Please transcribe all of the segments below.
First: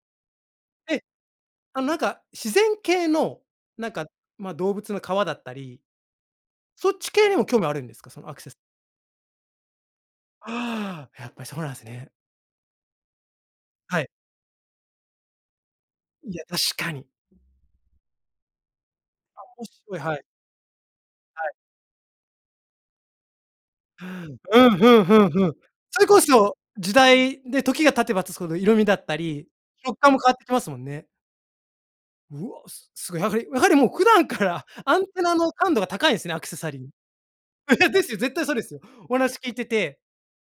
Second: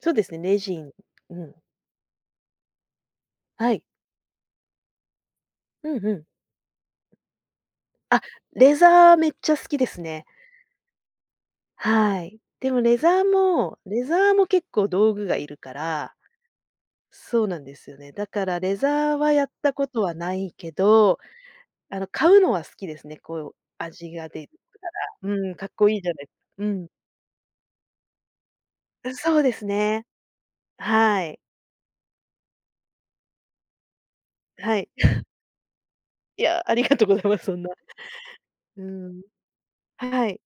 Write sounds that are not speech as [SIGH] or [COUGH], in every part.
そうですね、レジンええ、うん。あ、なんか自然系の、はい。なんか、ま、動物の革だったり。うん、ふん。そっち系にも興味あるんですか？あ、そのアクセスレザーめっちゃ好きですね。ああ、やっぱりそうなんすね。はい、でもレザーも、はレい。ザーも結構道具がいるからいや、確かに。そうなんですよね。だからレザーはあ、やっオッたシこュ、うい、とははい。ないけど、はい。あの、買うのは好きですね。こううー味がん、出るうん、かふんふらんふうん。ん、かっこいそいれじゃこないそうん。時代で、時が経てば経つほど色味だっうん、たそうり、です触ね。感も変わってきますもんね。はい。うわ、すすごい、やはりやはりもう普段から、はい。アンテ [CHUCKLES] ナの感度が高いすね、アいクセや、サあリりー。がとうございます、そんな。[LAUGHS] ですよ、絶対そうですよ。うおん、話聞いててはい。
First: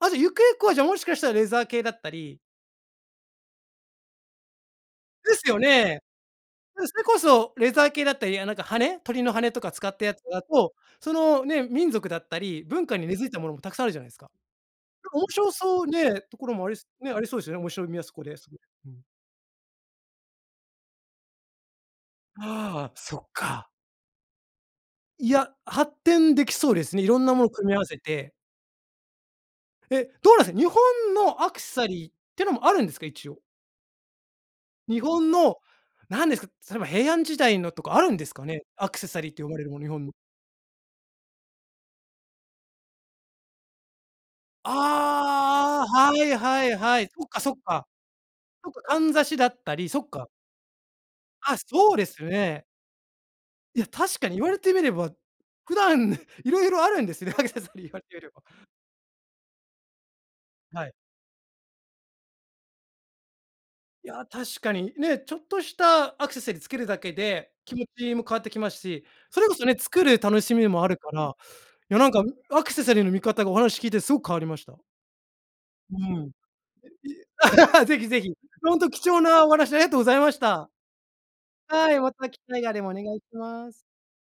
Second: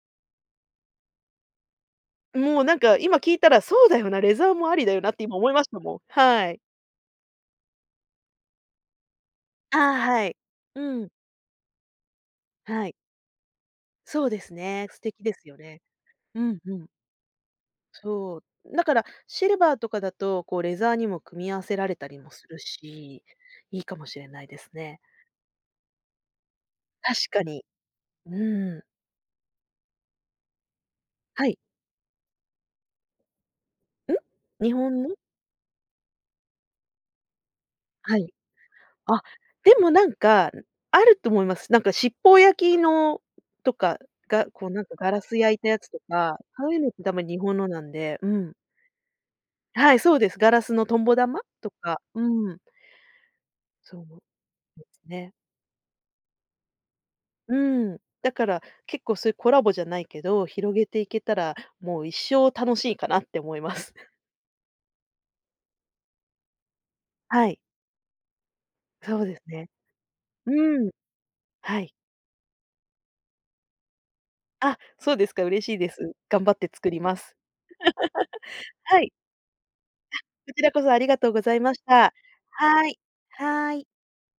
ああ、じゃ、ゆくゆくは、じゃ、もしかしたらレザー系だったりもうなんか、今聞いたらそうだよな、レザーもありだよなって、で今す思いよましたもん。ね。はい。で、それこそレザー系だったり、いや、なんか羽、鳥の羽とかあ、使ったやつはい、だと、うん。その、ね、民族だったり、文はい。化に根付いたものも、たくさんあるじゃないすそか。うですね、素なん敵か面です白よね。そうね、とうころん、もあうり、すん。ね、ありそうですよね。面白みはそこでそう、すごい。だうかん。らシルバーとかだと、こうレザーにも組み合わせられたりもするああ、そし、っか。いいかもしれないですね。いや、発展できそうですね。いろ確んなかものに、組み合わせて。うん。え、どうなんす、日本のはアい。クセサリーってのもあるんですか、一応？ん？日日本の？本の、なんですか、例えば平安時代のとか、あるはんでい。すかね。アクセサあ、リーと呼ばれるでもの、日もな本んの。か、あると思います。なんか七宝焼の、とかがこうなんかガラス焼いたやあつとあ、はい、か、はそい、ういうのっはてい。多分そっ日かそっ本のなか。んで、うん。そっか、かんざしだったり、はい、そっそうか。です。ガラスのとんぼ玉？あ、とそうか、でうすよーん。ね。いや、そう確かに言われてみでれば、ね。普段、いろいろあるんですね、アクうセサリー言ん、われてみだれば。から結構そういうコラボじゃないけど、広げはい。ていけたら、もう一生楽しいかなって思います。いや、確かに、ね、ちょっとしたアクセサリーつけるだけはで、い。気持ちも変わってきますし。そうでそすれこそね。ね、作る楽しみうもあん、るから、はい。いやなんか、アクセサリーの見方が、お話聞いてすごく変わりましあ、た。そうですか、嬉しいでうす。ん。頑張って作ります。あ、いえ、[LAUGHS] ぜひぜひ。[LAUGHS] ほんとは貴い。重なお話、ありがとうござあ、いましこちた。らこそありがとうございましはい、また。た機会があればはおい、願いしまはす。い。